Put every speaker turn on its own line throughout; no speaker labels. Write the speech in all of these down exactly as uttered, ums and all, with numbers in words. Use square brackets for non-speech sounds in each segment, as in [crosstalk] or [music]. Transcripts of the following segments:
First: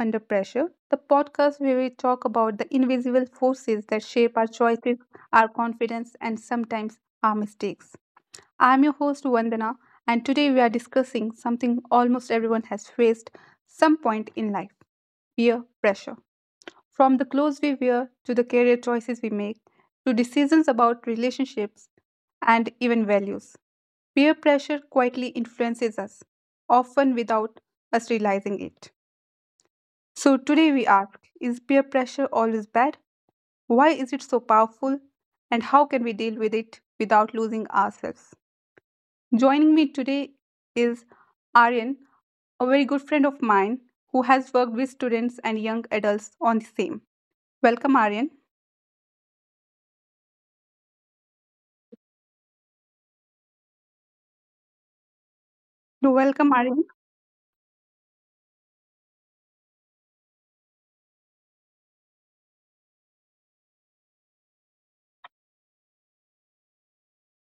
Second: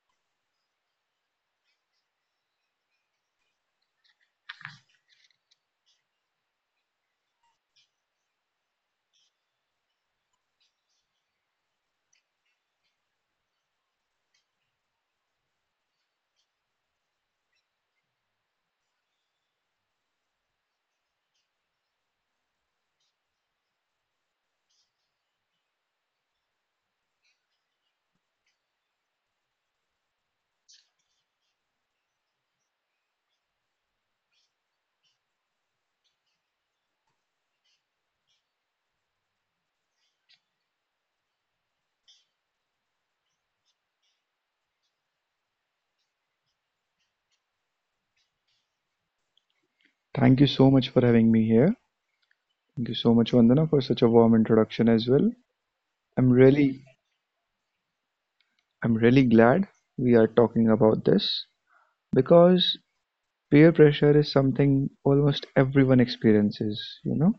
Under Pressure, the podcast where we talk about the invisible forces that shape our choices, our confidence, and sometimes our mistakes. I'm your host, Vandana, and today we are discussing something almost everyone has faced some point in life: peer pressure. From the clothes we wear to the career choices we make to decisions about relationships and even values. Peer pressure quietly influences us, often without us realizing it. So, today we ask, is peer pressure always bad? Why is it so powerful? And how can we deal with it without losing ourselves? Joining me today is Aryan, a very good friend of mine who has worked with students and young adults on the same. Welcome, Aryan.
Thank you so much for having me here. Thank you so much, Vandana, for such a warm introduction as well.
You're
I'm
welcome,
really,
Aryan.
I'm really glad we are talking about this because peer pressure is something almost everyone experiences, you know,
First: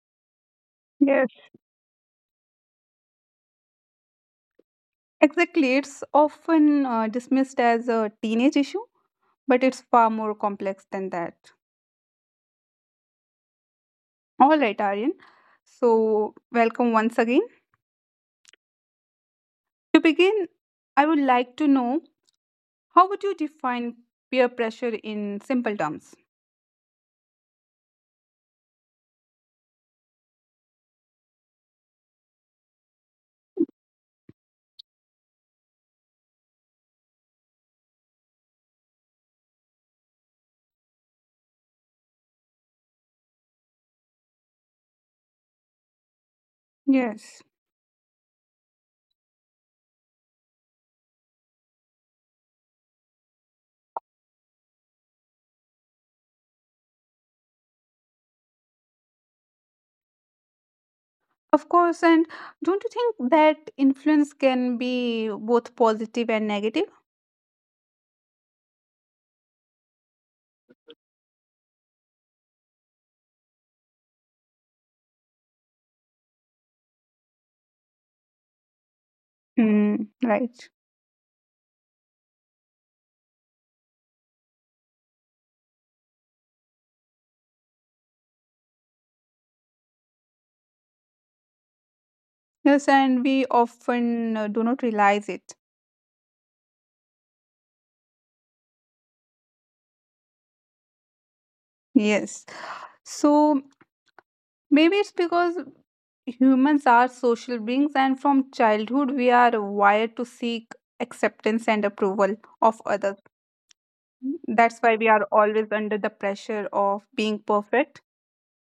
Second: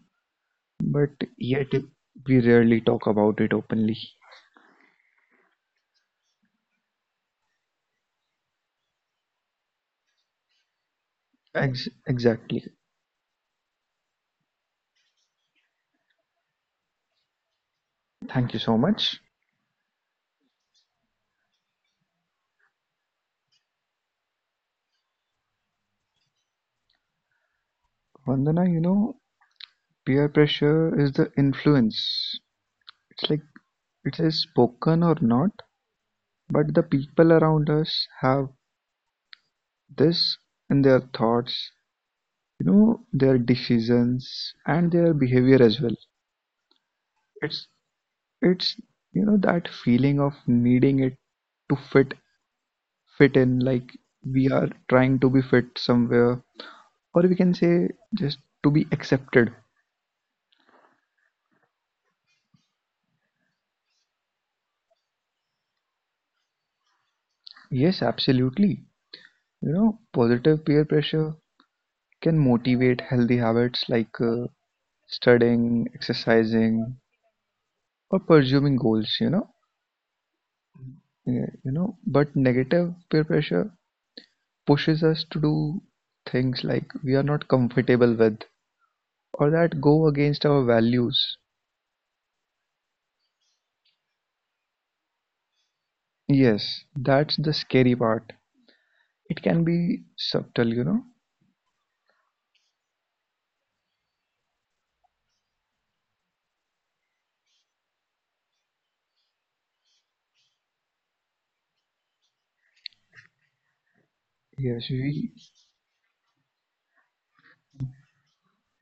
but
Yes,
yet we rarely talk about it openly.
Exactly, it's often uh, dismissed as a teenage issue, but it's far more complex than that.
Ex- exactly.
All right, Aryan. So, welcome once again.
Thank you so much.
To begin, I would like to know how would you define peer pressure in simple terms?
Vandana, you know, peer pressure is the influence. It's like it is spoken or not, but the people around us have this in their thoughts, you know, their decisions and their behavior as well.
Yes.
It's it's you know that feeling of needing it to fit fit in, like we are trying to be fit somewhere, or we can say just to be accepted.
Of course, and don't you think that influence can be both positive and negative?
Yes, absolutely. You know, positive peer pressure can motivate healthy habits like uh, studying, exercising, or pursuing goals, you know.
Mm, right.
Yeah, you know, but negative peer pressure pushes us to do things like we are not comfortable with or that go against our values.
Yes, and we often uh, do not realize it.
Yes, that's the scary part. It can be subtle, you know.
Yes. So, Maybe it's because humans are social beings, and from childhood, we are wired to seek acceptance and approval of others. That's
Yes,
why we are
we.
always under the pressure of being perfect,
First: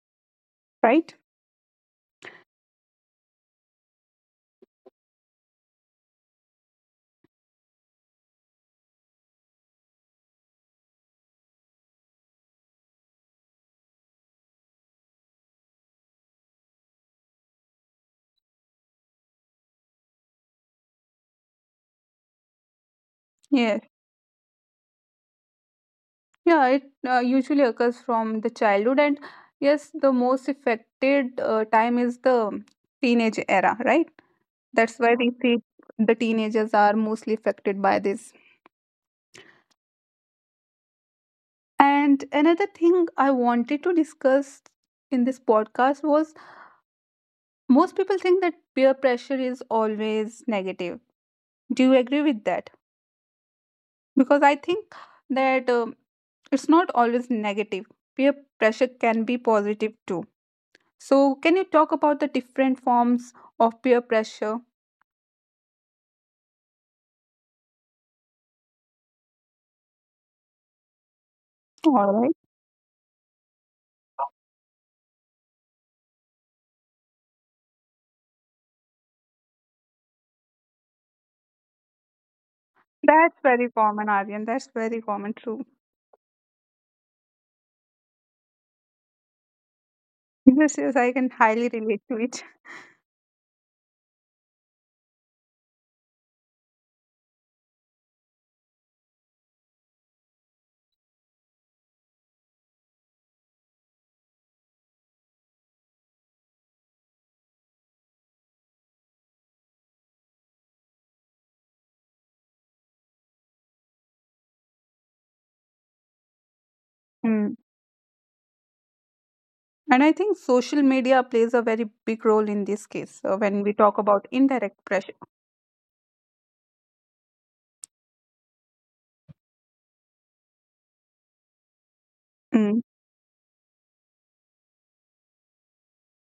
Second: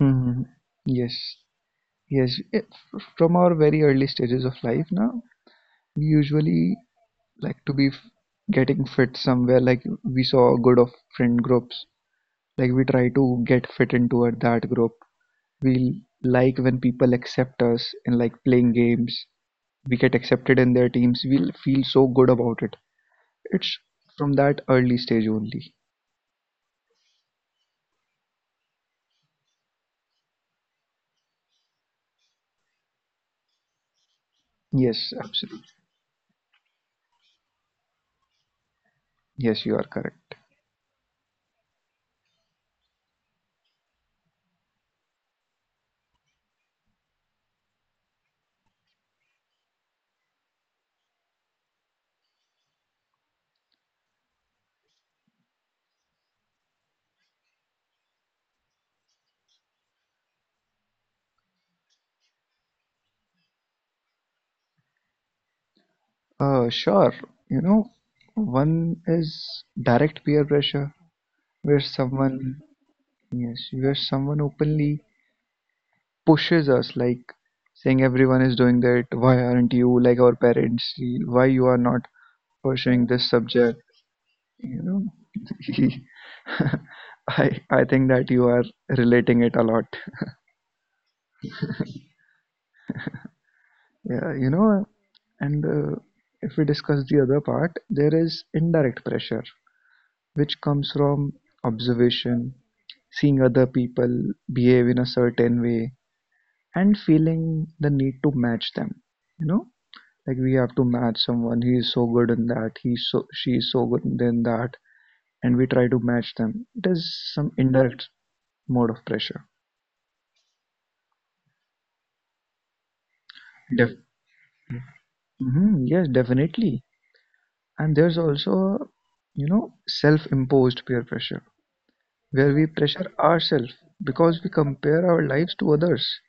Mhm. Yes,
right?
yes. It, from our very early stages of life now, we usually like to be f- getting fit somewhere. Like we saw good of friend groups, like we try to get fit into a, that group. We like when people accept us in like playing games we get accepted in their teams, we'll feel so good about it. It's
Yes.
from that early stage only.
Yeah, it uh, usually occurs from the childhood, and yes, the most affected uh, time is the teenage era, right? That's
Yes,
why we see
absolutely.
the teenagers are mostly affected by this.
Yes, you are correct.
And another thing I wanted to discuss in this podcast was most people think that peer pressure is always negative. Do you agree with that? Because I think that um, it's not always negative. Peer pressure can be positive too. So, can you talk about the different forms of peer pressure?
Uh, sure. You know, one is direct peer pressure, where
All right.
someone, yes, where someone openly pushes us, like saying everyone is doing that, why aren't you like our parents? Why you are not pursuing this
That's very
subject?
common, Aryan. That's
You
very
know,
common, true.
[laughs] I I think that you are relating it a lot.
Yes, yes, I can highly relate to it.
Yeah, you know, and uh, if we discuss the other part, there is indirect pressure, which comes from observation, seeing other people behave in a certain way, and feeling the need to match them. You know, like we have to match someone. He is so good in that. He's so she is so good in that, and we try to match them. It is some
Hmm.
indirect mode of pressure.
And I think social media plays a very big role in this case uh, when we
Def
talk about indirect pressure.
hmm yes, definitely. And there's also, you know, self-imposed peer pressure where we
Mm.
pressure ourselves because we compare our lives to others.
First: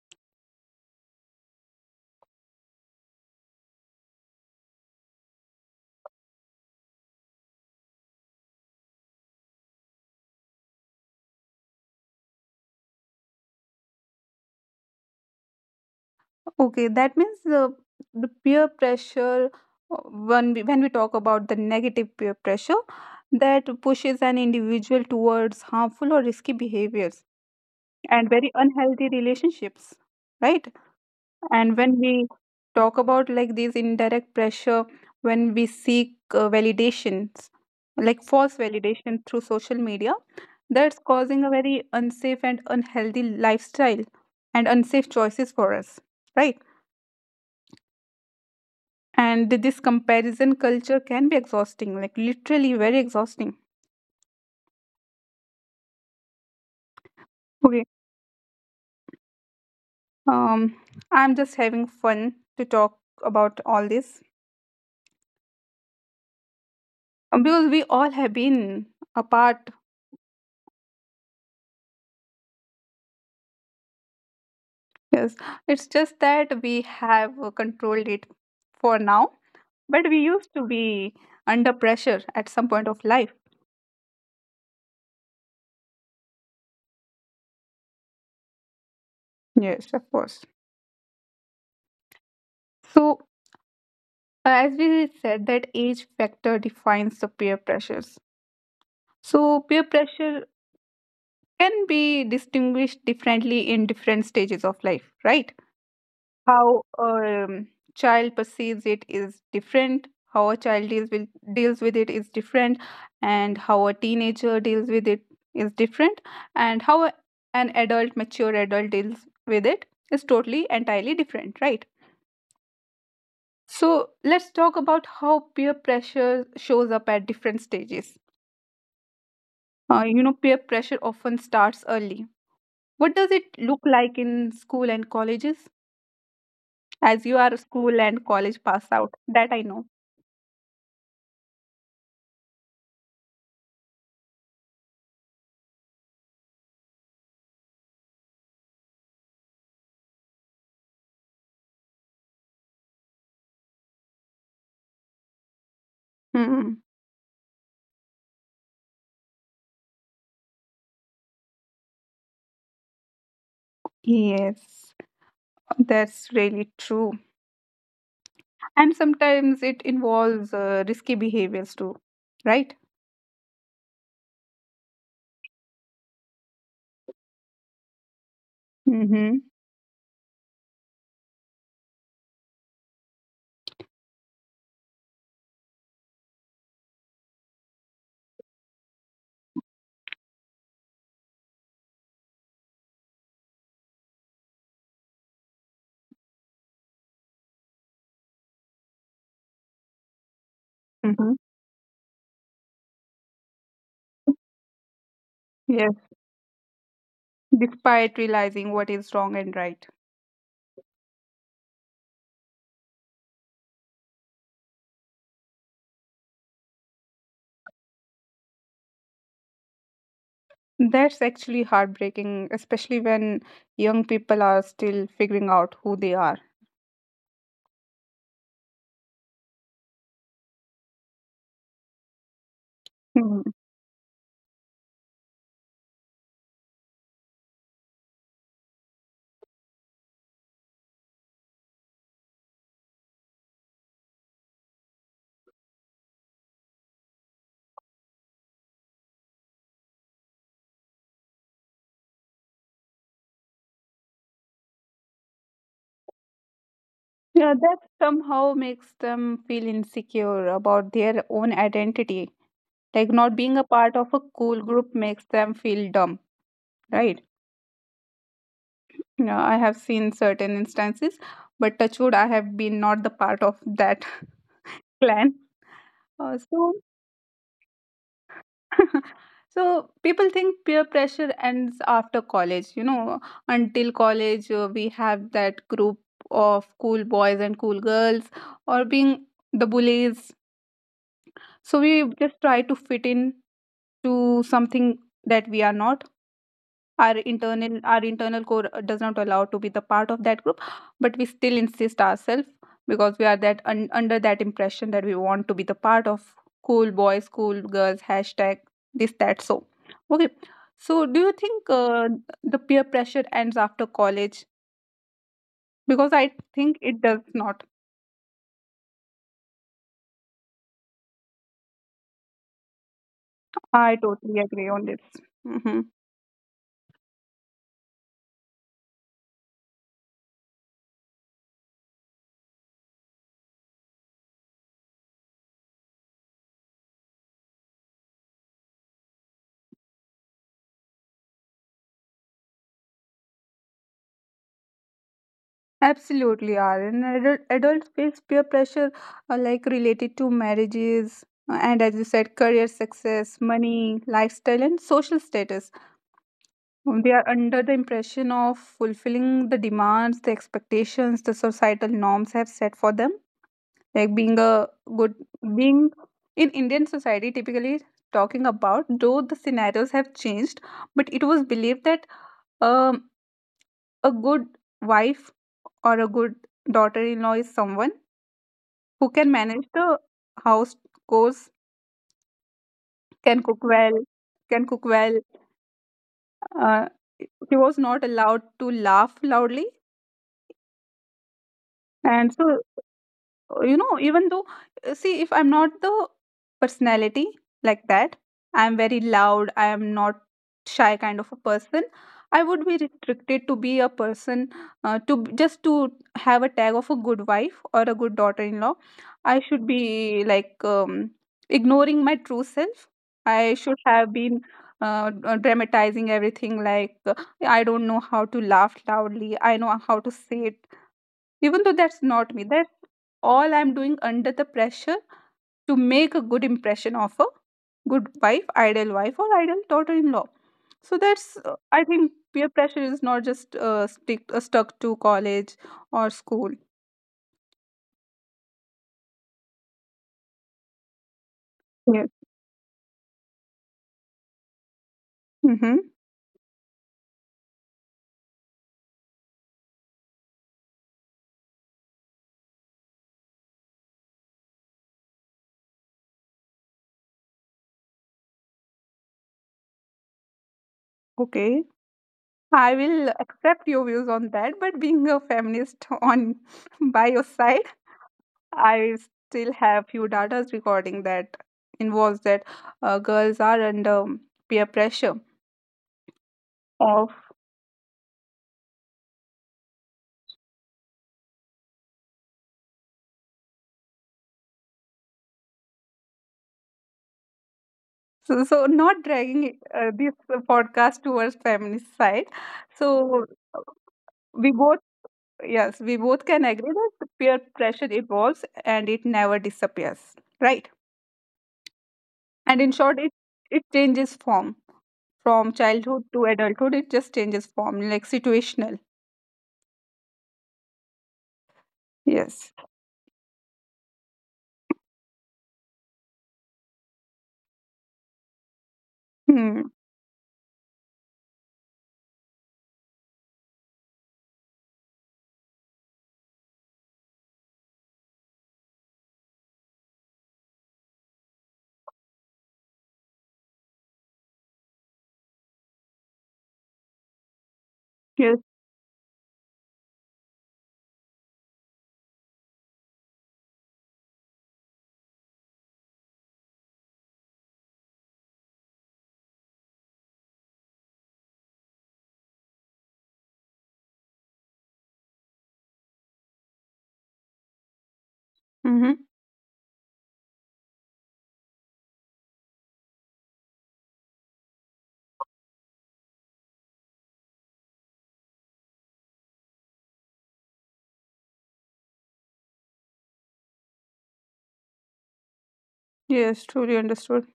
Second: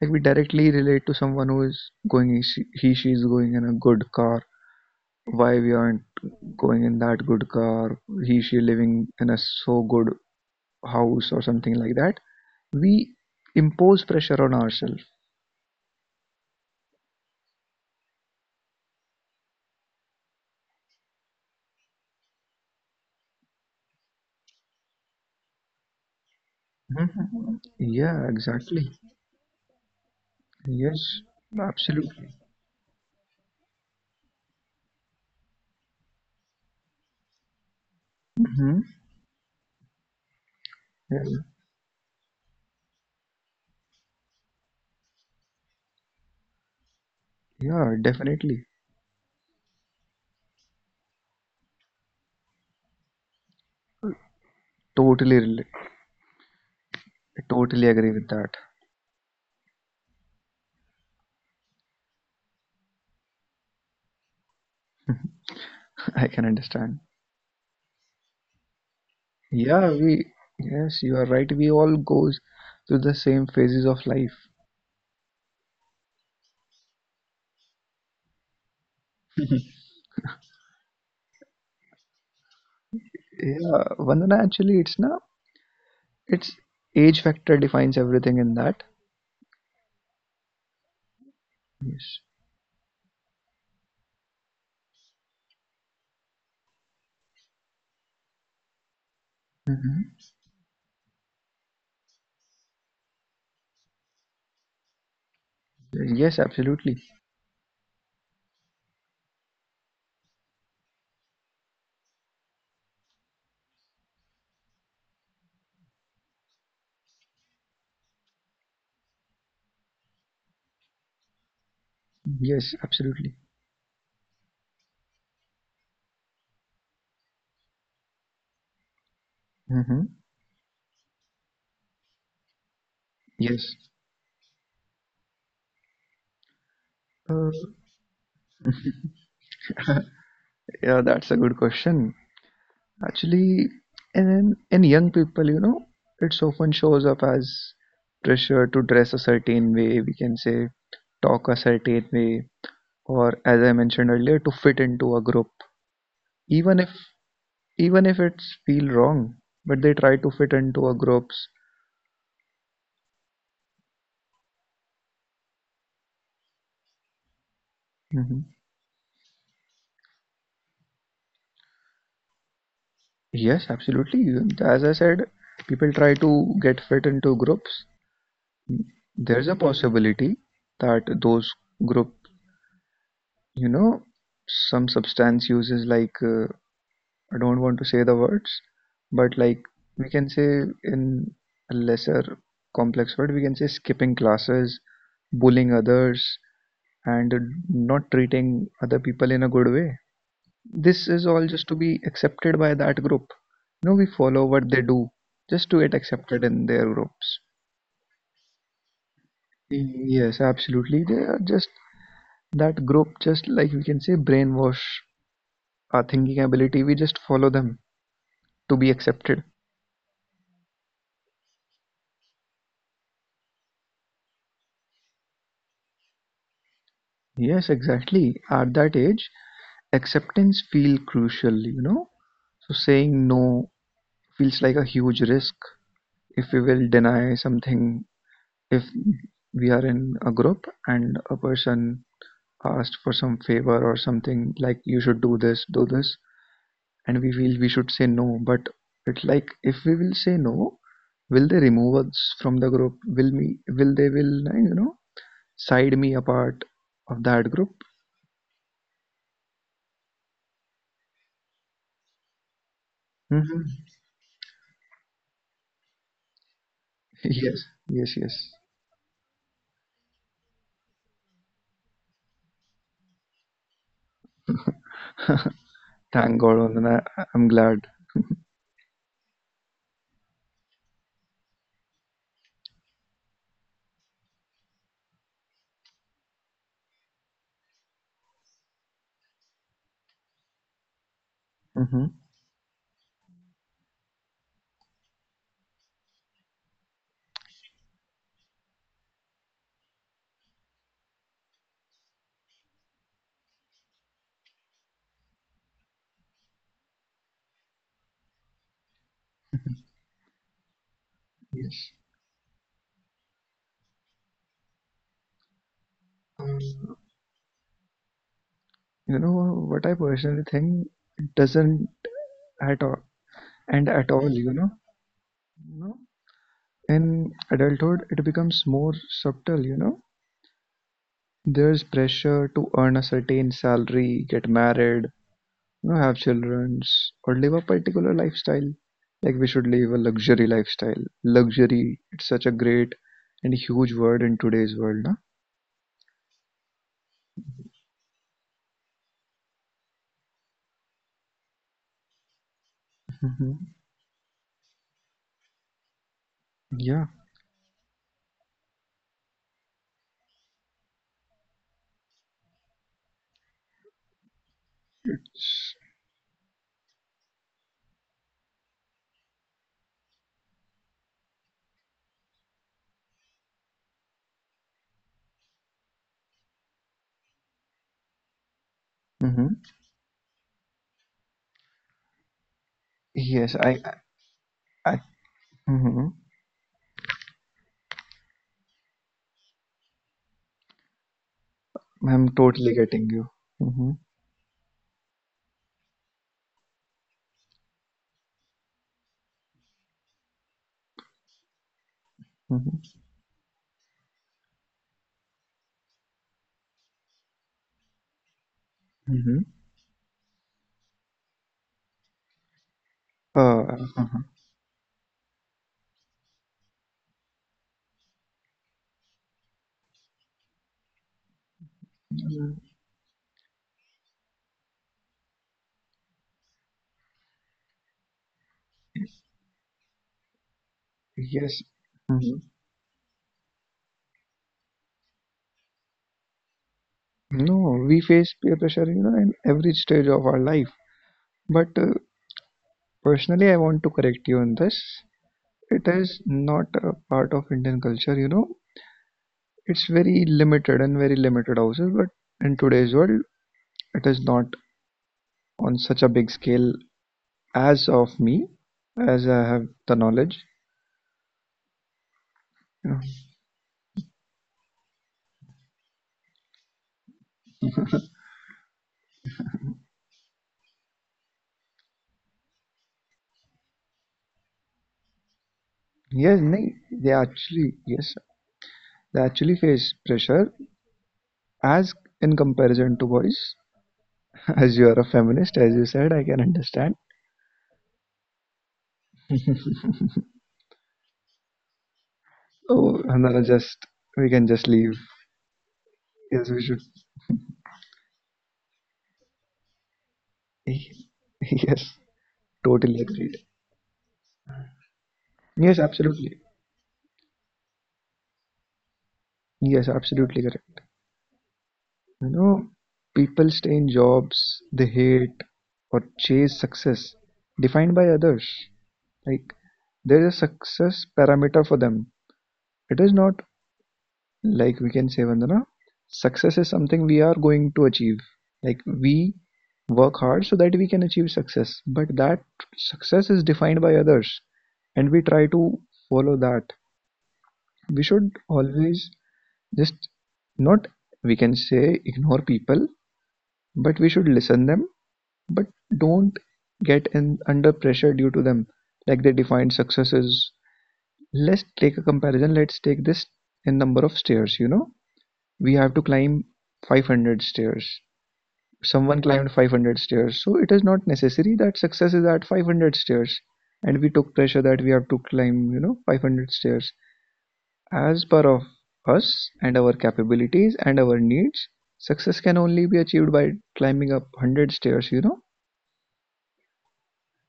Like we directly relate to someone who is going, he, she is going in a good car. Why we aren't going in that good car? He, she living in a so good house or something like that. We impose pressure on ourselves.
Okay, that means uh, the peer pressure, uh, when we, when we talk about the negative peer pressure, that pushes an individual towards harmful or risky behaviors
Hmm Yeah,
and very
exactly.
unhealthy relationships, right?
Yes,
And when
absolutely.
we talk about like these indirect pressure, when we seek uh, validations, like false
hmm
validation through social media, that's
Yeah,
causing a very unsafe and unhealthy lifestyle and unsafe choices for us, right?
yeah, definitely.
And this comparison culture can be exhausting, like literally very exhausting.
Totally relate. I totally
Okay.
agree with that.
Um, I'm just having fun to talk about all this
[laughs] I can understand.
Um, Because we all have been a part.
Yeah, we, yes, you are right. We all goes through the same phases of life.
Yes, it's just that we have uh, controlled it for now, but we used to be under pressure at some point of life.
Yeah, Vandana, actually, it's na, it's age factor defines everything in that.
Yes, of course.
Yes.
So, uh, as we said, that age factor defines the peer pressures. So, peer pressure can be distinguished differently in different stages of life, right?
Yes,
How
absolutely.
a um, child perceives it is different, how a child deals with deals with it is different, and how a teenager deals with it is different, and how a, an adult, mature adult deals with it is totally entirely different, right?
Yes, absolutely.
So let's talk about how peer pressure shows up at different stages. Uh,
Mm-hmm.
you know, peer pressure often starts early. What does it
Yes.
look like in school and colleges, as you are a school and college pass out, that I know.
Yeah, that's a good question. Actually, and in in young people, you know, it often shows up as pressure to dress a certain way, we can say, talk a certain way, or as I mentioned earlier, to fit into a group. Even
Hmm.
if even if it's feel wrong but they try to fit into a groups.
Yes, that's really true.
hmm
And sometimes it involves uh, risky behaviors too, right?
yes, absolutely. You- as I said, people try to get fit into groups.
Mm-hmm.
There's a possibility that those group, you know, some substance uses like uh, I don't want to say the words, but like we can say in a lesser complex word we can say skipping classes, bullying others, and not treating other people in a good way. This is
Mm-hmm.
all just to be accepted by that group. You know, we follow what they do just to get
Yes,
accepted in their groups.
despite realizing what is wrong and right.
Yes, absolutely. They are just that group, just like we can say, brainwash our thinking ability. We just follow them to be accepted.
That's actually heartbreaking, especially when young people are still figuring out who they are.
Yes, exactly. At that age, acceptance feel crucial, you know? So saying
Hmm.
no feels like a huge risk if we will deny something if we are in a group and a person asked for some favor or something like you should do this, do this, and we feel we should say no. But it's like if we will say no, will they remove us from the group? Will me? Will they will you know side me apart of that
Yeah,
group?
that somehow makes them feel insecure about their own identity. Like not
Hmm
being a
[laughs]
part of a cool group makes them feel dumb, right?
Yes, yes, yes.
Yeah, I have seen certain instances, but Touchwood, I have been not the part of that [laughs] clan.
Thank
Uh,
God,
so,
Vandana. I- I'm glad.
[laughs] so people think peer pressure ends after college. You know, until college, uh, we have that group of cool boys and cool girls, or being the bullies. So
Hmm
we just try to fit in to something that we are not. Our internal our internal core does not allow to be the part of that group, but we still insist ourselves because we are that un, under that impression that we want to be the part of cool boys, cool girls, hashtag this that so. Okay, so do you think uh, the peer pressure ends after college? Because I think it does not.
You know what I personally think? It doesn't at all, and
I
at all,
totally
you know.
agree on this. Mhm.
No. In adulthood, it becomes more subtle, you know. There's pressure to earn a certain salary, get married, you know, have children, or live a particular lifestyle. Like we should live a luxury lifestyle. Luxury, it's such a great and huge word in today's world, no?
Absolutely are. And adult, adults face peer pressure uh, like related to marriages uh, and as you said, career success,
hmm
money, lifestyle, and social status.
Yeah.
Um, They are under the impression of fulfilling the demands, the expectations the societal norms have set for them. Like being a good, being in Indian society, typically talking about, though the scenarios have changed, but it was believed that um, a good wife or a good daughter in law is someone who can
Mm-hmm.
manage the house chores, can
Yes,
cook
I,
well, can
I,
cook
I-
well.
mhm.
Uh, he was not allowed to laugh loudly,
I'm
and so,
totally getting you.
you
Mm-hmm.
know, even though uh, see, if I'm not the personality like that, I'm very loud, I am not shy kind of a person, I would be
Mm-hmm.
restricted to be a person uh, to b- just to have a tag of a good wife or a good daughter-in-law.
Mm-hmm.
I should be like um, ignoring my true self.
Uh,
I should have been uh, uh, dramatizing everything, like uh, I don't know how to laugh loudly, I know how to say, even though that's not me,
mhm.
that's all I'm doing under the pressure to make a good impression of a good wife, ideal wife, or ideal daughter in law. So that's,
Yes.
uh, I think,
Mhm.
peer pressure is not just uh, stick, uh, stuck to college or school.
No, we face peer pressure, you know, in every stage of our life. But uh,
Yes.
Personally, I want to correct you on this. It
Mm-hmm.
is not a part of Indian culture, you know. It's very limited and very limited houses, but in today's world, it is not on such a big scale as of me, as I have the knowledge.
Okay. I
You know.
will accept your views on that, but being a feminist on [laughs] by your side, I still have few data recording that involves that uh, girls are under peer pressure
Yes, nay, they
of.
actually, yes, they actually face pressure as in comparison to boys. [laughs] As you are a feminist, as you said, I can understand.
So, so not dragging uh, this podcast towards feminist side.
So,
So
Hanana, just we can
we
just
both,
leave.
yes, we both
Yes,
can
we should.
agree that peer pressure evolves and it never disappears, right?
[laughs] Yes,
And in
totally
short, it
agreed.
it changes form from
Yes,
childhood to
absolutely.
adulthood. It just changes form, like situational.
Yes, absolutely correct. You
Yes.
know, people stay in jobs they hate or chase success defined by others. Like
Hmm.
there is a success parameter for them. It is not like we can say, Vandana, success is something we are going to achieve. Like we work hard so that we can achieve success, but that success is defined by others and we try to follow that. We should
Yes.
always just not, we can say, ignore people, but we should listen them, but don't get in under pressure due to them, like they defined successes. Let's take a comparison. Let's take this in number of stairs. You know, we have to climb five hundred stairs.
Mm-hmm.
Someone climbed five hundred stairs, so it is not necessary that success is at five hundred stairs, and we took pressure that we have to climb, you know, five hundred stairs. As per of us and our capabilities and our needs, success can only be achieved by climbing up one hundred stairs, you know?
Yes. Truly understood.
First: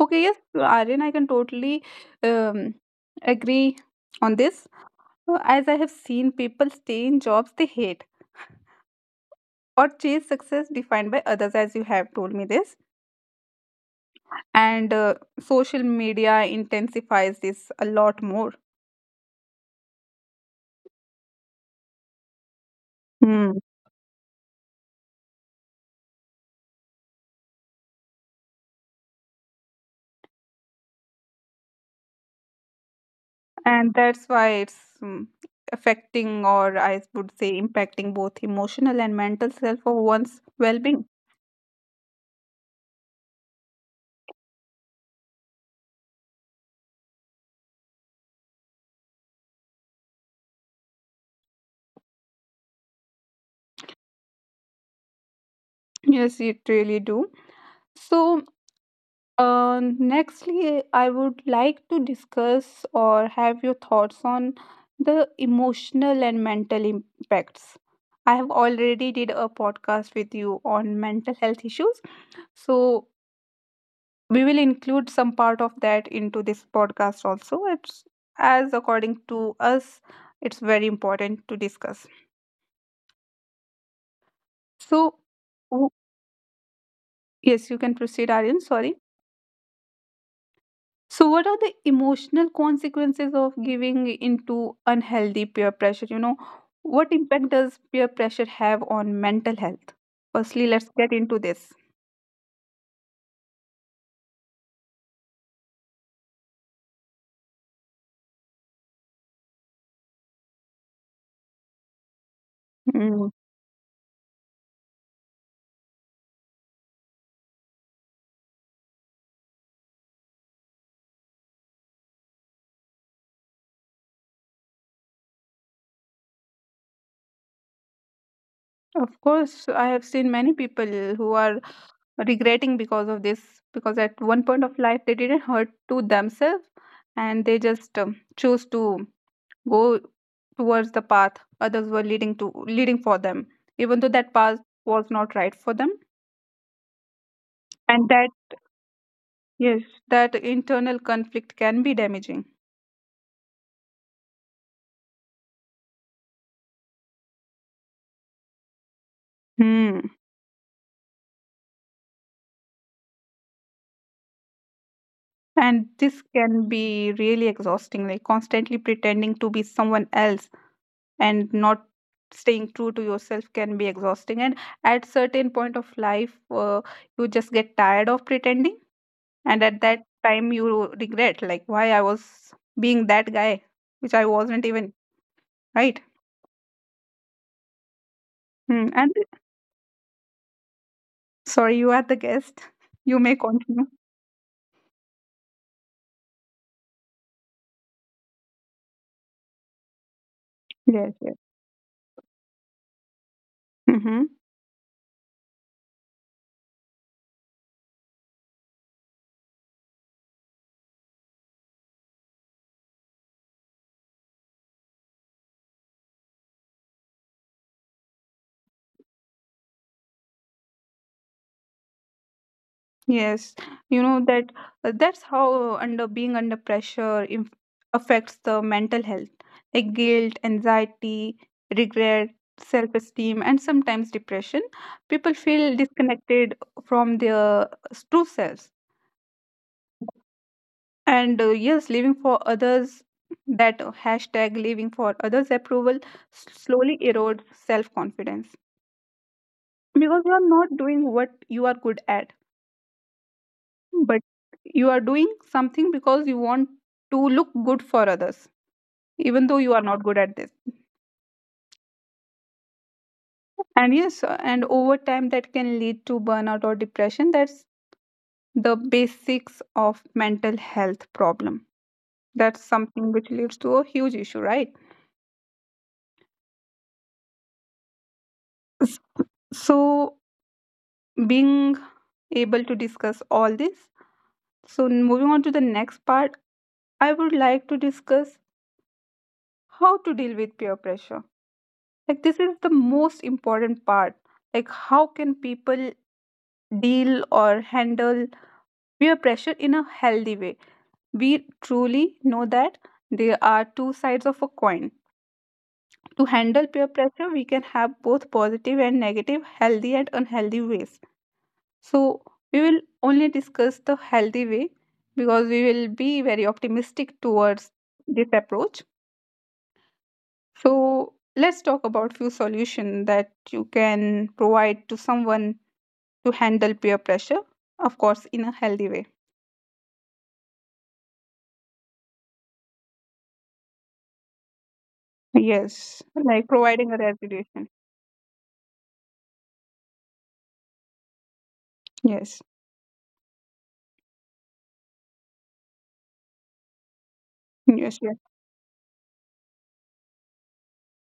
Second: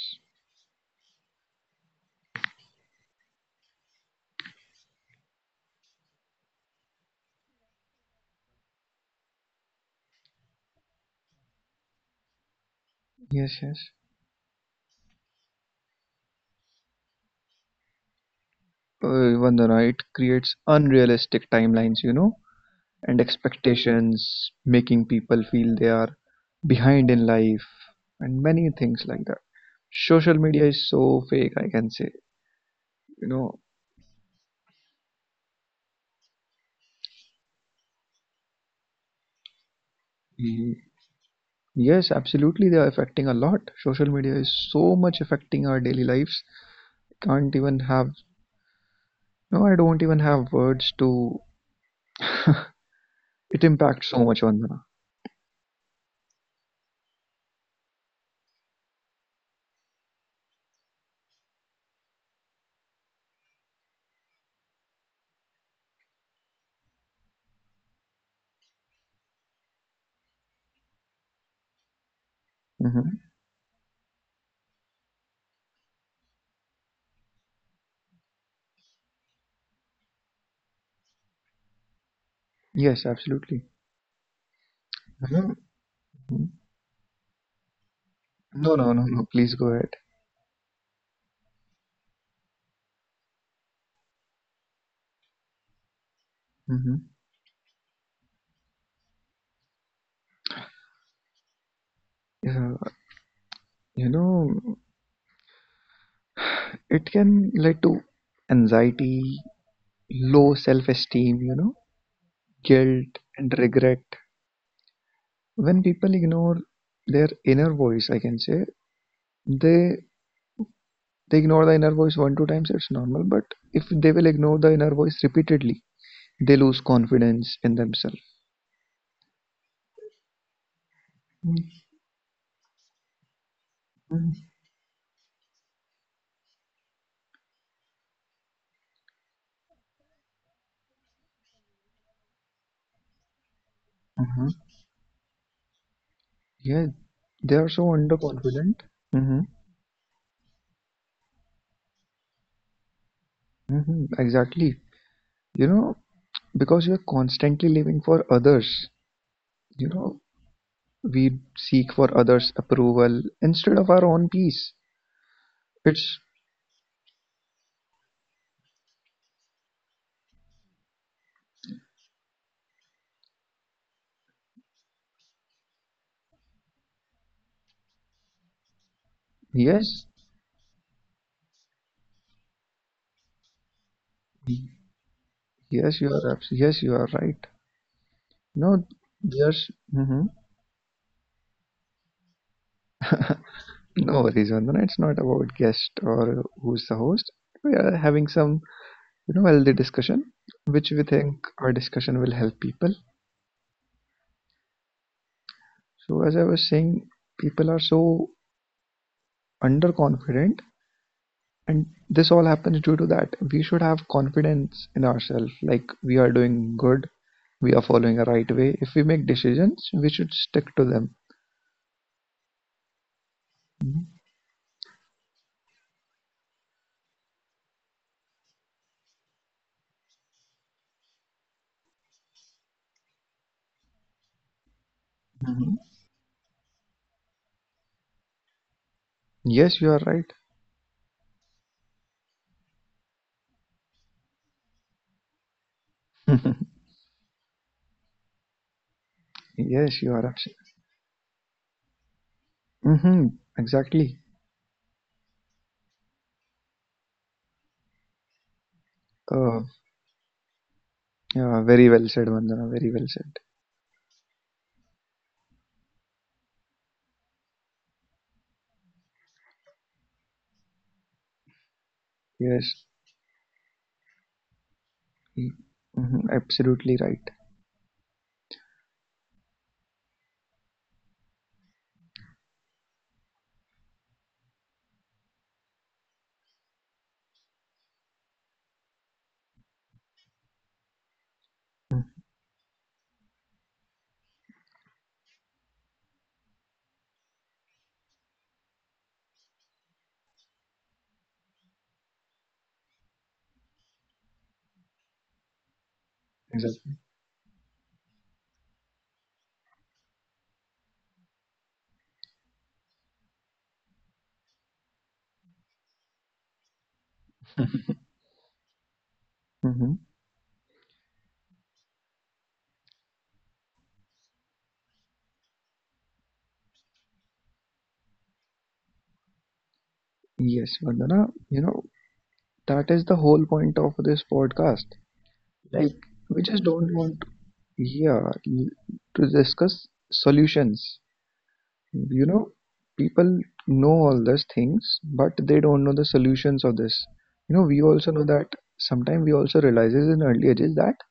Okay. Yes, Aryan, I can totally um, agree on this. Uh, As I have seen people stay in jobs they hate or chase success defined by others, as you have told me this,
Yes, yes.
and uh, social media intensifies this a lot more.
Uh, Vandana, it creates unrealistic timelines, you know, and
Hmm.
expectations, making people feel they are behind in life, and many things like that. Social media is so fake, I can say, you know.
And that's why it's mm, affecting, or I would say impacting, both emotional and mental self of one's
Mm,
well-being.
Yes, absolutely, they are affecting a lot. Social media is so much affecting our daily lives. Can't even have No, I don't even have words to. It impacts so much on the.
Yes, it really do. So Uh, nextly, I would like to discuss or have your thoughts on the emotional and mental impacts. I have already did a podcast with you on mental health issues, so
Hmm
we will include some part of that into this podcast also. It's as according to us, it's very important to discuss.
Yes, absolutely.
So,
Mhm.
w- yes, you can proceed, Aryan.
No, no,
Sorry.
no, no. Please go ahead.
So, what are the emotional consequences of giving into unhealthy peer pressure? You know,
Hmm
what impact does peer pressure have on mental health? Firstly, let's get into this.
Yeah, you know, it can lead to anxiety, low self-esteem, you know, guilt
Mm.
and regret. When people ignore their inner voice, I can say they they ignore the inner voice one two times, it's normal. But if they will ignore the inner voice repeatedly, they lose confidence in themselves.
Of course, I have seen many people who are
Mm-hmm.
regretting because of this, because at one point of life they didn't hurt to themselves and they just um, choose to go towards the path others were leading to leading for them, even though that
Mm-hmm.
path was not right for them.
Yeah, they are so
And that
underconfident. Mm-hmm.
Yes, that internal conflict can be damaging.
Mm-hmm. Exactly. You know, because you're constantly living for others, you
Hmm.
know, we seek for others' approval instead of our own peace.
And
It's
this can be really exhausting, like constantly pretending to be someone else and not staying true to yourself can be exhausting. And at certain point of life, uh, you just get tired of pretending, and at that
Yes,
time you regret, like why I was being that guy, which I wasn't even,
yes,
right?
you are abs- yes, you are right. No,
Hmm. And
there's mm-hmm.
sorry, you are the guest. [laughs] You may continue.
No worries, Vandana. It's not about guest or who's the host. We are having some, you know, healthy discussion, which we
Yes. Yes.
think our discussion will help people.
Mm-hmm.
So, as I was saying, people are so underconfident, and this all happens due to that we should have confidence in ourselves, like we are doing good, we are following a right way. If we make decisions, we should stick to them.
Yes, you know that uh, that's how under being under pressure inf- affects the mental health, like guilt, anxiety, regret, self-esteem, and sometimes depression. People
Mhm.
feel disconnected from their true selves.
Yes, you are right.
And uh, yes, living for others, that uh, hashtag living for others approval s-
[laughs]
slowly erodes self-confidence
Yes, you are
because you are
absolutely.
not doing what you are good at,
Hmm exactly.
but you are doing something because you want to look good for others, even though
uh,
you are not good at this.
yeah, very well said, Vandana, very well said.
And yes, uh, and over time that can lead to burnout or depression. That's the basics of mental health problem. That's
Yes.
something which leads to a huge issue, right?
Hmm, absolutely right.
S- so, being able to discuss all this, so moving on to the next part, I would like to discuss how to deal with peer pressure. Like, this is the most important part. Like, how can people deal or handle peer pressure in a healthy way? We truly know that there are two sides of a coin. To handle peer
Exactly.
pressure, we can have both positive and negative, healthy and unhealthy ways. So we will only discuss the healthy way because we will be very optimistic towards this approach.
hmm
So let's talk about few solutions that you can provide to someone to handle peer pressure, of course, in a healthy way.
yes, Vandana, you know, that is the whole point of this podcast, like
Yes,
we
like
just don't
providing a
want.
resolution.
Yeah, l- to discuss solutions. You know,
Yes,
people know all these things, but they don't know the solutions of this. You know, we
yes,
also
yes,
know that sometimes we also realizes in early ages that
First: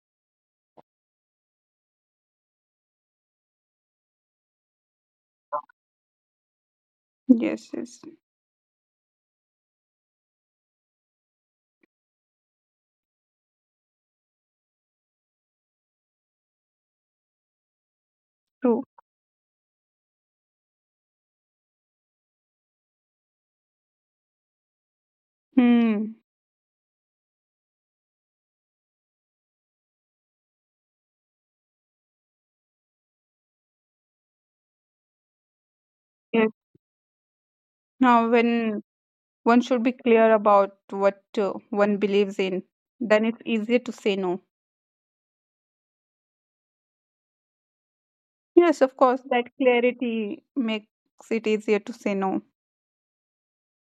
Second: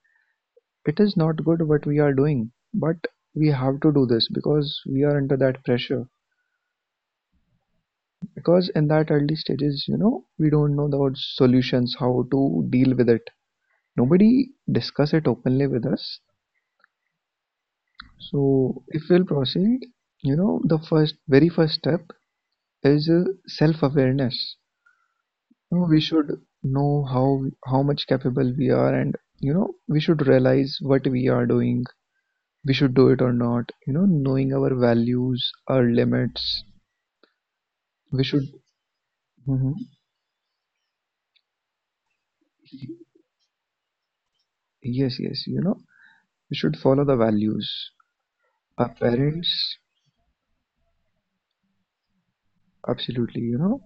it is not good what we are doing, but we have to do this because we are under that pressure.
yes, yes.
Because in that early stages, you know, we don't know the solutions, how to deal with it. Nobody discuss it openly with us. So,
True.
if we'll proceed, you know, the first, very first step is uh, self-awareness. You know, we
Hmm.
should know how how much capable we are, and you know, we should realize what we are doing. We should do it or not. You know, knowing our values, our
Yes.
limits. We
Now,
should.
when one
Mhm.
should be clear about what uh, one believes in, then it's easier to say no.
Yes, yes. You know, we should follow the values.
Yes,
Our
of course, that
parents,
clarity makes it easier to say no.
absolutely. You know,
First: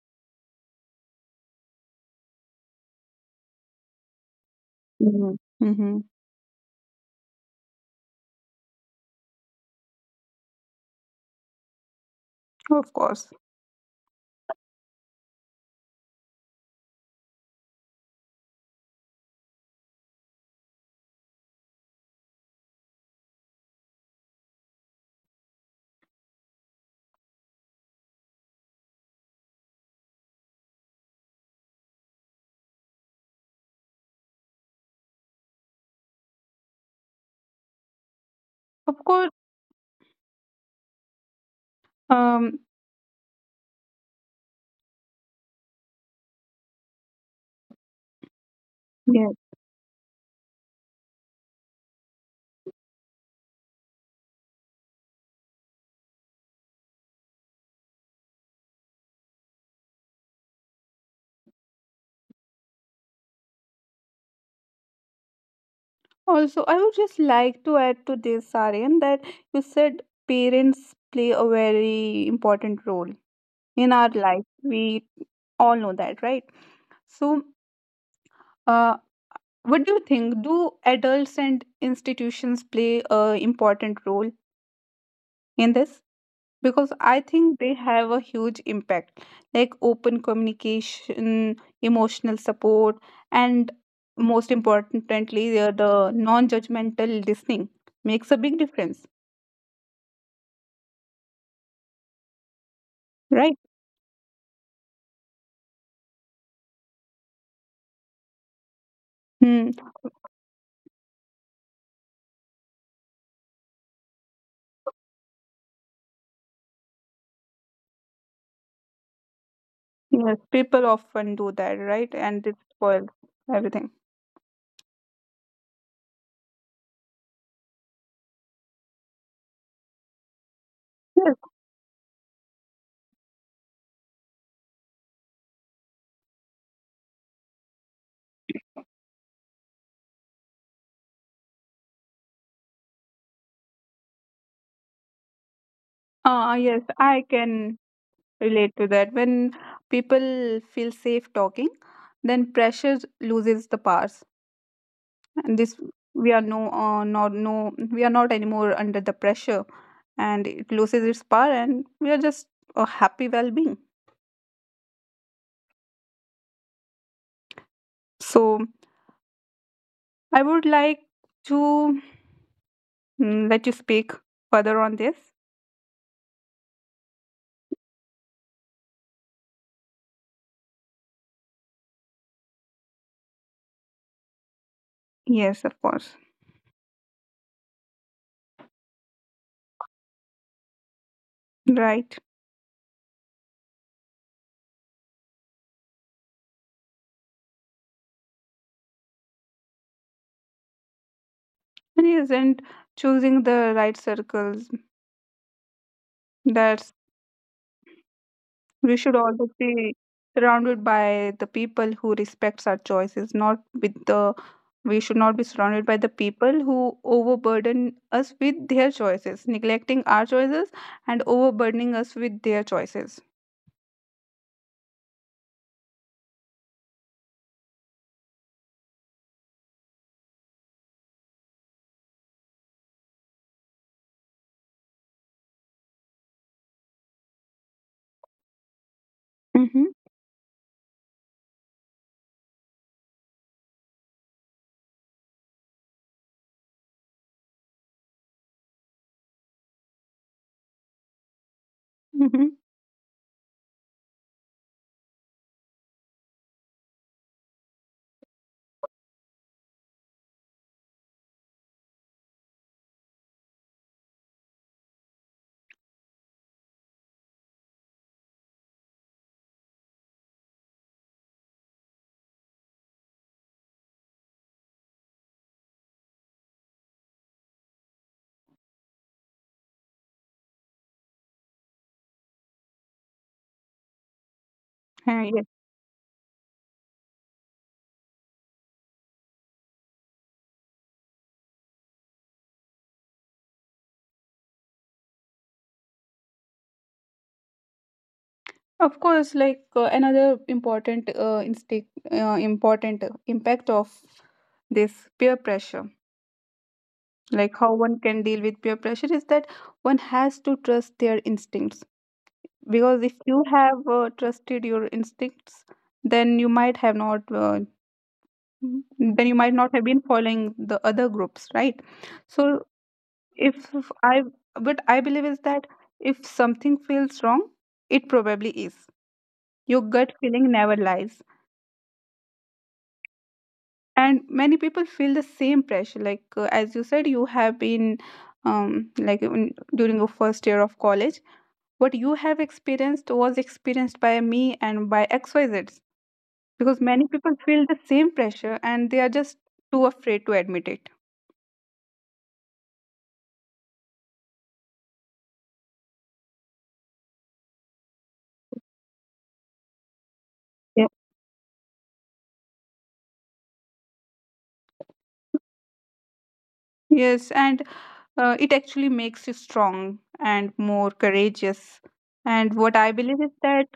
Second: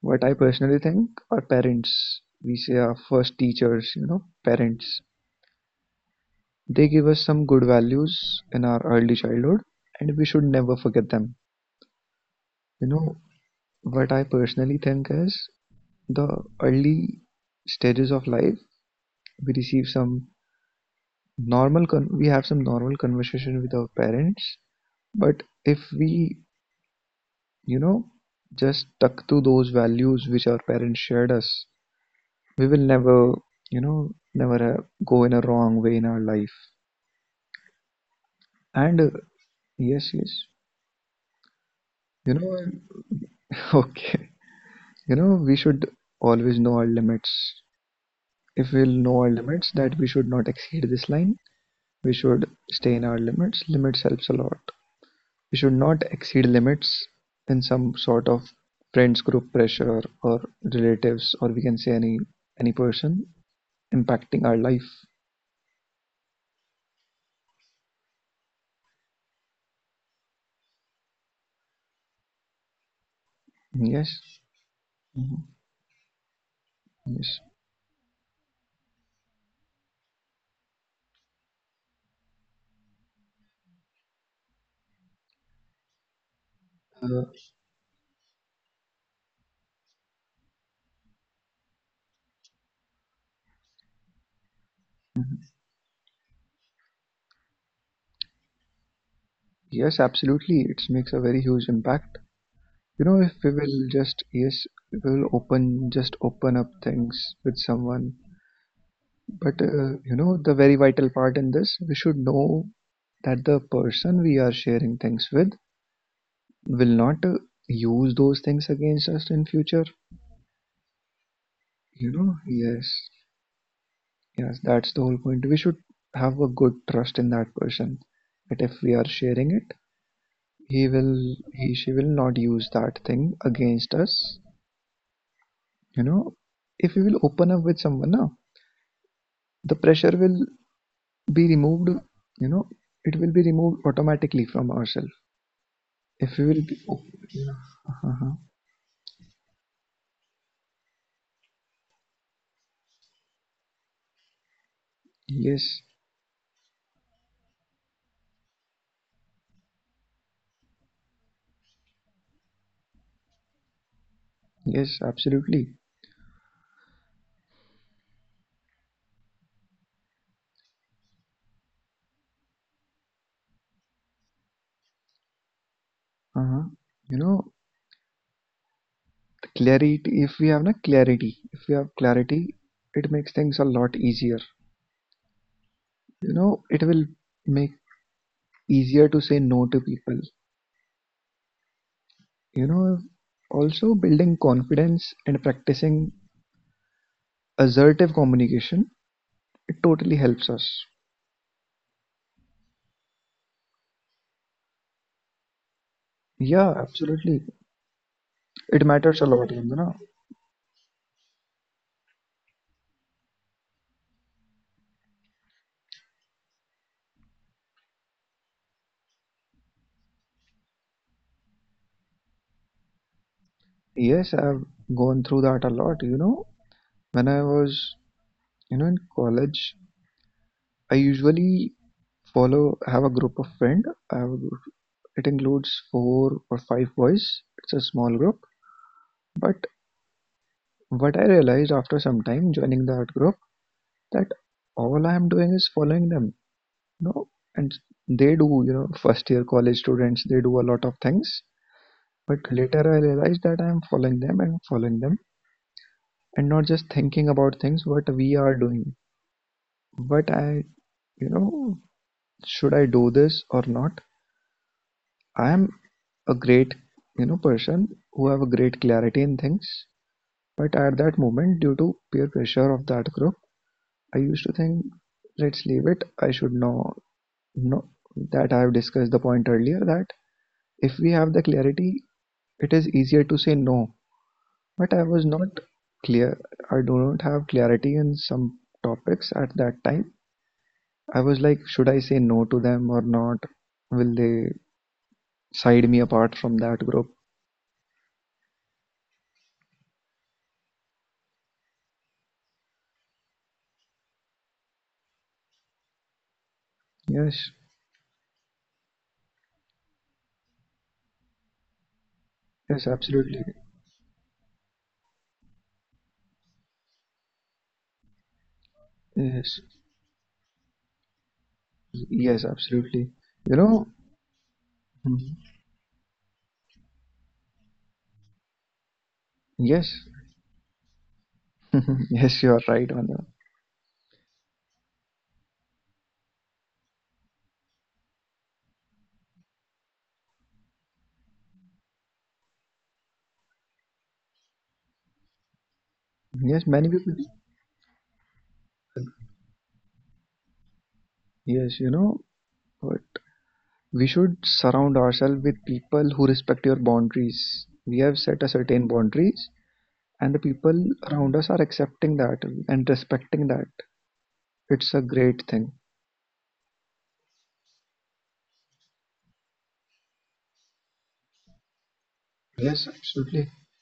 what I personally think, our parents. We say our first teachers. You know, parents
Mm-hmm. Mm-hmm.
they give us some good values in our early childhood, and we should never forget them. You
Of
know,
course,
what I personally think is the early stages of life, we receive some normal, con- we have some normal conversation with our parents. But if we, you know, just stuck to those values which our parents shared us, we will never, you know, never uh, go in a wrong way in our life.
of
And uh,
course.
yes, yes, you know,
Um.
[laughs] okay. You know, we should always know our limits. If we'll know our limits, that we should not exceed this line, we should stay in our limits limits helps a lot. We should not exceed limits in some sort of friends group pressure, or relatives, or we can say any any person impacting our life.
Also, I would just like to add to this, Aryan, that you said parents play a very important role in our
Yes.
life. We
Mhm.
all know that, right?
Yes.
So, uh, what do you think? Do adults and institutions play a important role in this? Because I
uh,
think they have a huge impact, like open communication, emotional support, and most importantly, the the non-judgmental listening makes a big difference.
yes, absolutely, it makes a very huge impact. You know, if we
Right?
will just, yes, we will open, just open up things with someone. But
Hmm.
uh, you know, the very vital part in this, we should know that the person we are sharing things with will not uh, use those things against us in future.
Yes, people often do that,
You
right?
know,
And it
yes,
spoils everything.
yes, that's the whole point. We should have a good trust in that person, that if we are sharing it, he will,
Yes.
he, she will not use that thing against us. You know, if we will open up with someone now, the pressure will be removed, you know, it will be removed automatically from ourselves. If we
Uh,
will be,
yes,
oh,
I can
uh-huh.
relate to that. When people feel safe talking, then pressure loses the powers, and this
Yes,
we are no, uh, not no, we are not anymore under the pressure, and it loses its power, and we are just a happy well-being.
yes, absolutely.
So I would like to mm, let you speak further on this.
Uh-huh. You know, clarity, if we have na clarity, if we have clarity, it makes things a lot easier.
Yes, of course.
You know, it will make easier to say no to people.
Right.
You know, also building confidence and practicing assertive communication, it totally helps us.
And yes, and choosing the right circles.
Yeah,
That's,
absolutely. It
we should
matters a lot,
always
you know.
be surrounded by the people who respects our choices, not with the, we should not be surrounded by the people who overburden us with their choices, neglecting our choices and overburdening us with their choices.
Yes, I've gone through that a lot, you know. When I was, you know, in college, I usually follow have a group of friend. I have a group. It includes four or five boys. It's a small group. But
Mm-hmm.
what I realized after some time joining that group, that all I am doing is following them. No, and they do. You know, first year college students, they do a lot of things. But
Mm-hmm.
later I realized that I am following them and following them, and not just thinking about things what we are doing. What I, you know, should I do this or not? I am a great, you know, person who have a great clarity in things, but at that moment, due to peer pressure of that group, I used to think, let's leave it. I should know know that I have discussed the point earlier, that if we have the clarity, it is easier to say no. But I was
Uh,
not
yes.
clear. I do not have clarity in some topics at that time. I was like, should I say no to them or not? Will they side me apart from that group?
Of course, like uh, another important uh, instinct, uh, important uh, impact of this peer pressure,
Yes,
like how one can deal with peer pressure is that one has to trust their instincts.
yes,
Because if
absolutely.
you have uh, trusted your instincts, then you might have not uh, then you might
Yes.
not have been following the other groups, right?
Yes,
So
absolutely. You
if
know,
I, what I believe is
mhm.
that if something feels wrong, it probably is. Your
Yes,
gut feeling never lies.
[laughs] yes, you are right on that.
And many people feel the same pressure, like uh, as you said, you have been um, like in, during your first year of college. What you have experienced was experienced by me and by X Y Zs,
Yes,
because
many
many
people.
people feel the same pressure and they are just too afraid to admit it.
Yes, you know, but we should surround ourselves with people who respect your boundaries. We have set a certain boundaries, and the people
Yeah.
around us are accepting that and respecting that. It's a great thing.
Yes, and uh, it actually makes you strong and more courageous. And what
Yes,
I believe is
absolutely,
that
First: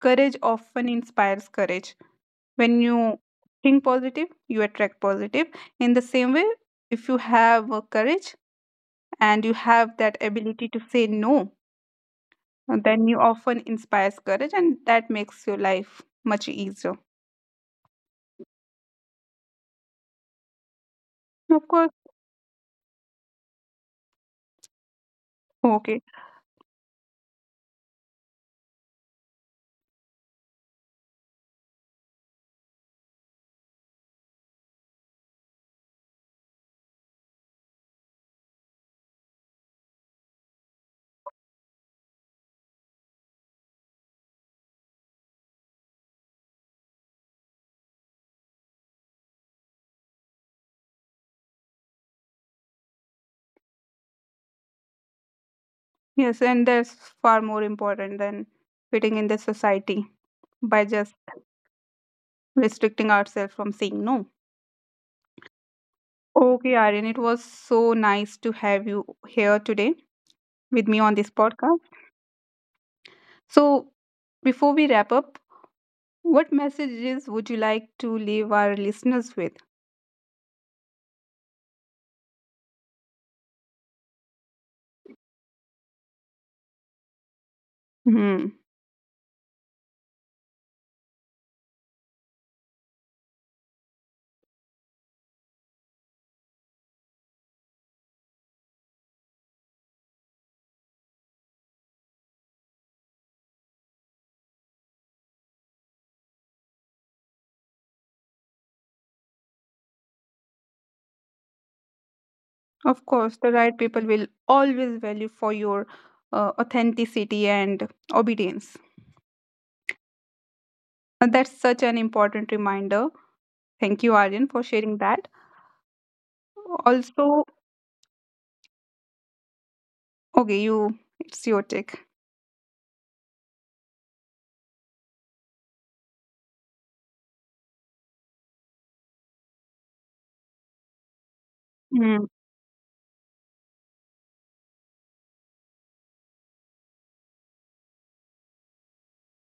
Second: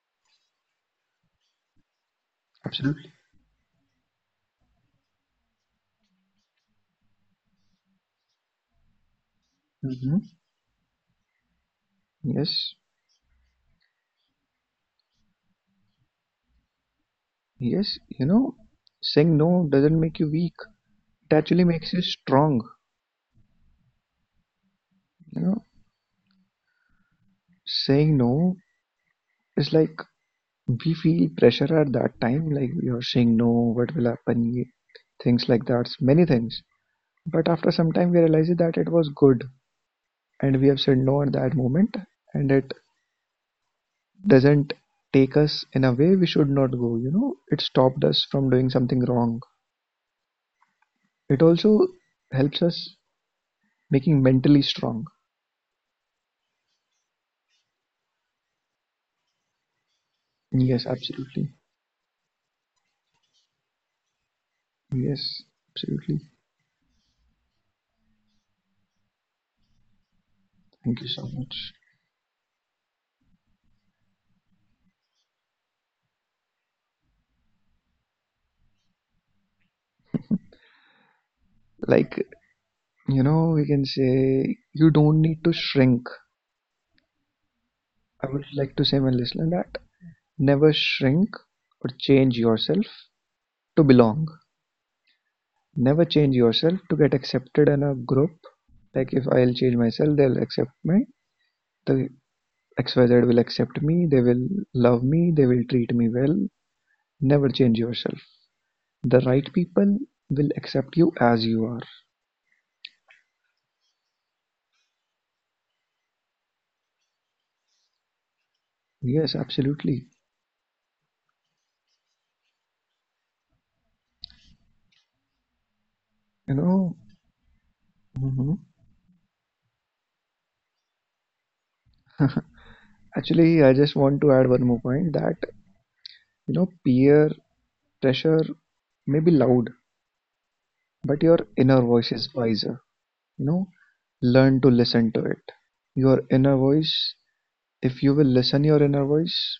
courage often inspires courage. When
absolutely.
you think positive, you attract positive. In the same way, if you have uh, courage and you have that
Hmm.
ability to say no,
Yes,
and then you often inspires courage and that makes your life much easier.
yes. You know, saying no doesn't make you weak. It actually
Of course.
makes you strong. You know,
Okay.
saying no, it's like we feel pressure at that time, like we are saying no, what will happen, ye- things like that, many things. But after some time, we realize that it was good, and we have said no at that moment, and it doesn't take us in a way we should not go. You know, it stopped us from doing something wrong. It also helps us making mentally strong.
Yes, and that's far more important than fitting in the society by
Yes,
just
absolutely.
restricting ourselves from saying no.
Yes, absolutely.
Okay, Aryan, it was so nice to have you here today with me
Thank you
on
so
this
much.
podcast. So, before we wrap up, what messages would you like to leave our listeners with?
Like, you know, we can say you don't need to shrink. I would
Hmm.
like to say, my listener, that never shrink or change yourself to belong. Never change yourself to get accepted in a group. Like if I'll change myself, they'll accept me. The X Y Z will accept me. They will love me. They will treat me well. Never change yourself. The right people will accept you as you are.
Of course, the right people will always value for your uh, authenticity and obedience.
Yes, absolutely.
And that's such an important reminder. Thank you, Aryan, for sharing that.
You know,
Also,
mhm.
okay, you, it's your take.
[laughs] Actually, I just want to add one more point that, you know, peer pressure may be loud, but your inner voice
Mm.
is wiser, you know. Learn to listen to it. Your inner voice, if you will listen your inner voice,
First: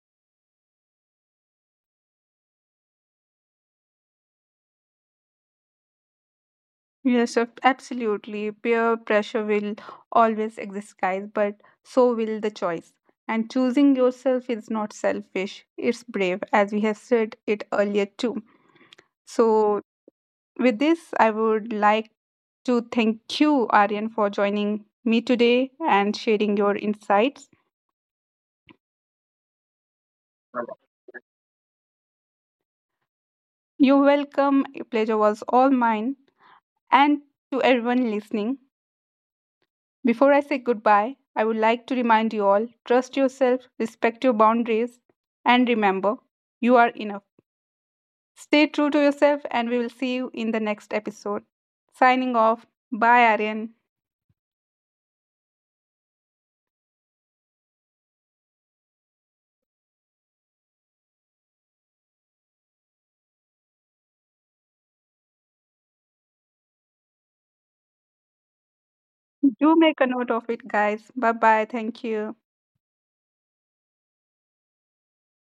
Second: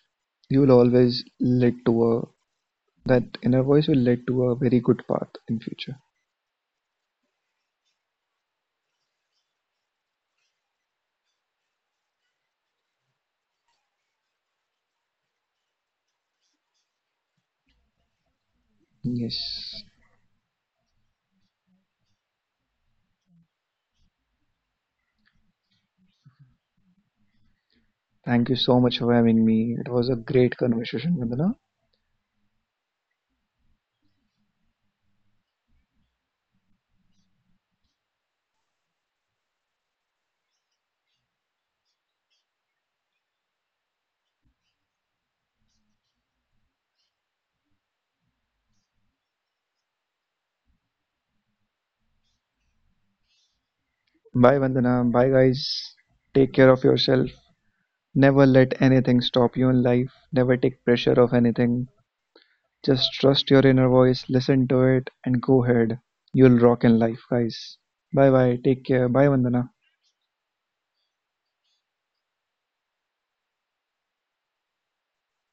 you will always lead to a, that inner voice will lead to a very good path in future.
Yes, ab- absolutely. Peer pressure will always exist, guys, but so will the choice. And choosing yourself is not selfish, it's brave, as we have said it earlier, too. So,
Yes.
with this, I would like to thank you, Aryan, for joining me today and sharing your insights.
Thank you so much for having me. It was a great conversation, Vandana.
You're welcome. Pleasure was all mine. And to everyone listening, before I say goodbye, I would like to remind you all, trust yourself, respect your boundaries, and remember, you are enough. Stay true to yourself, and we will see you in the next episode. Signing off. Bye, Aryan.
Bye, Vandana. Bye, guys. Take care of yourself. Never let anything stop you in life. Never take pressure of anything. Just trust your inner voice, listen to it and go ahead. You'll rock in life, guys. Bye bye. Take care. Bye, Vandana.
Do make a note of it, guys. Bye bye. Thank you.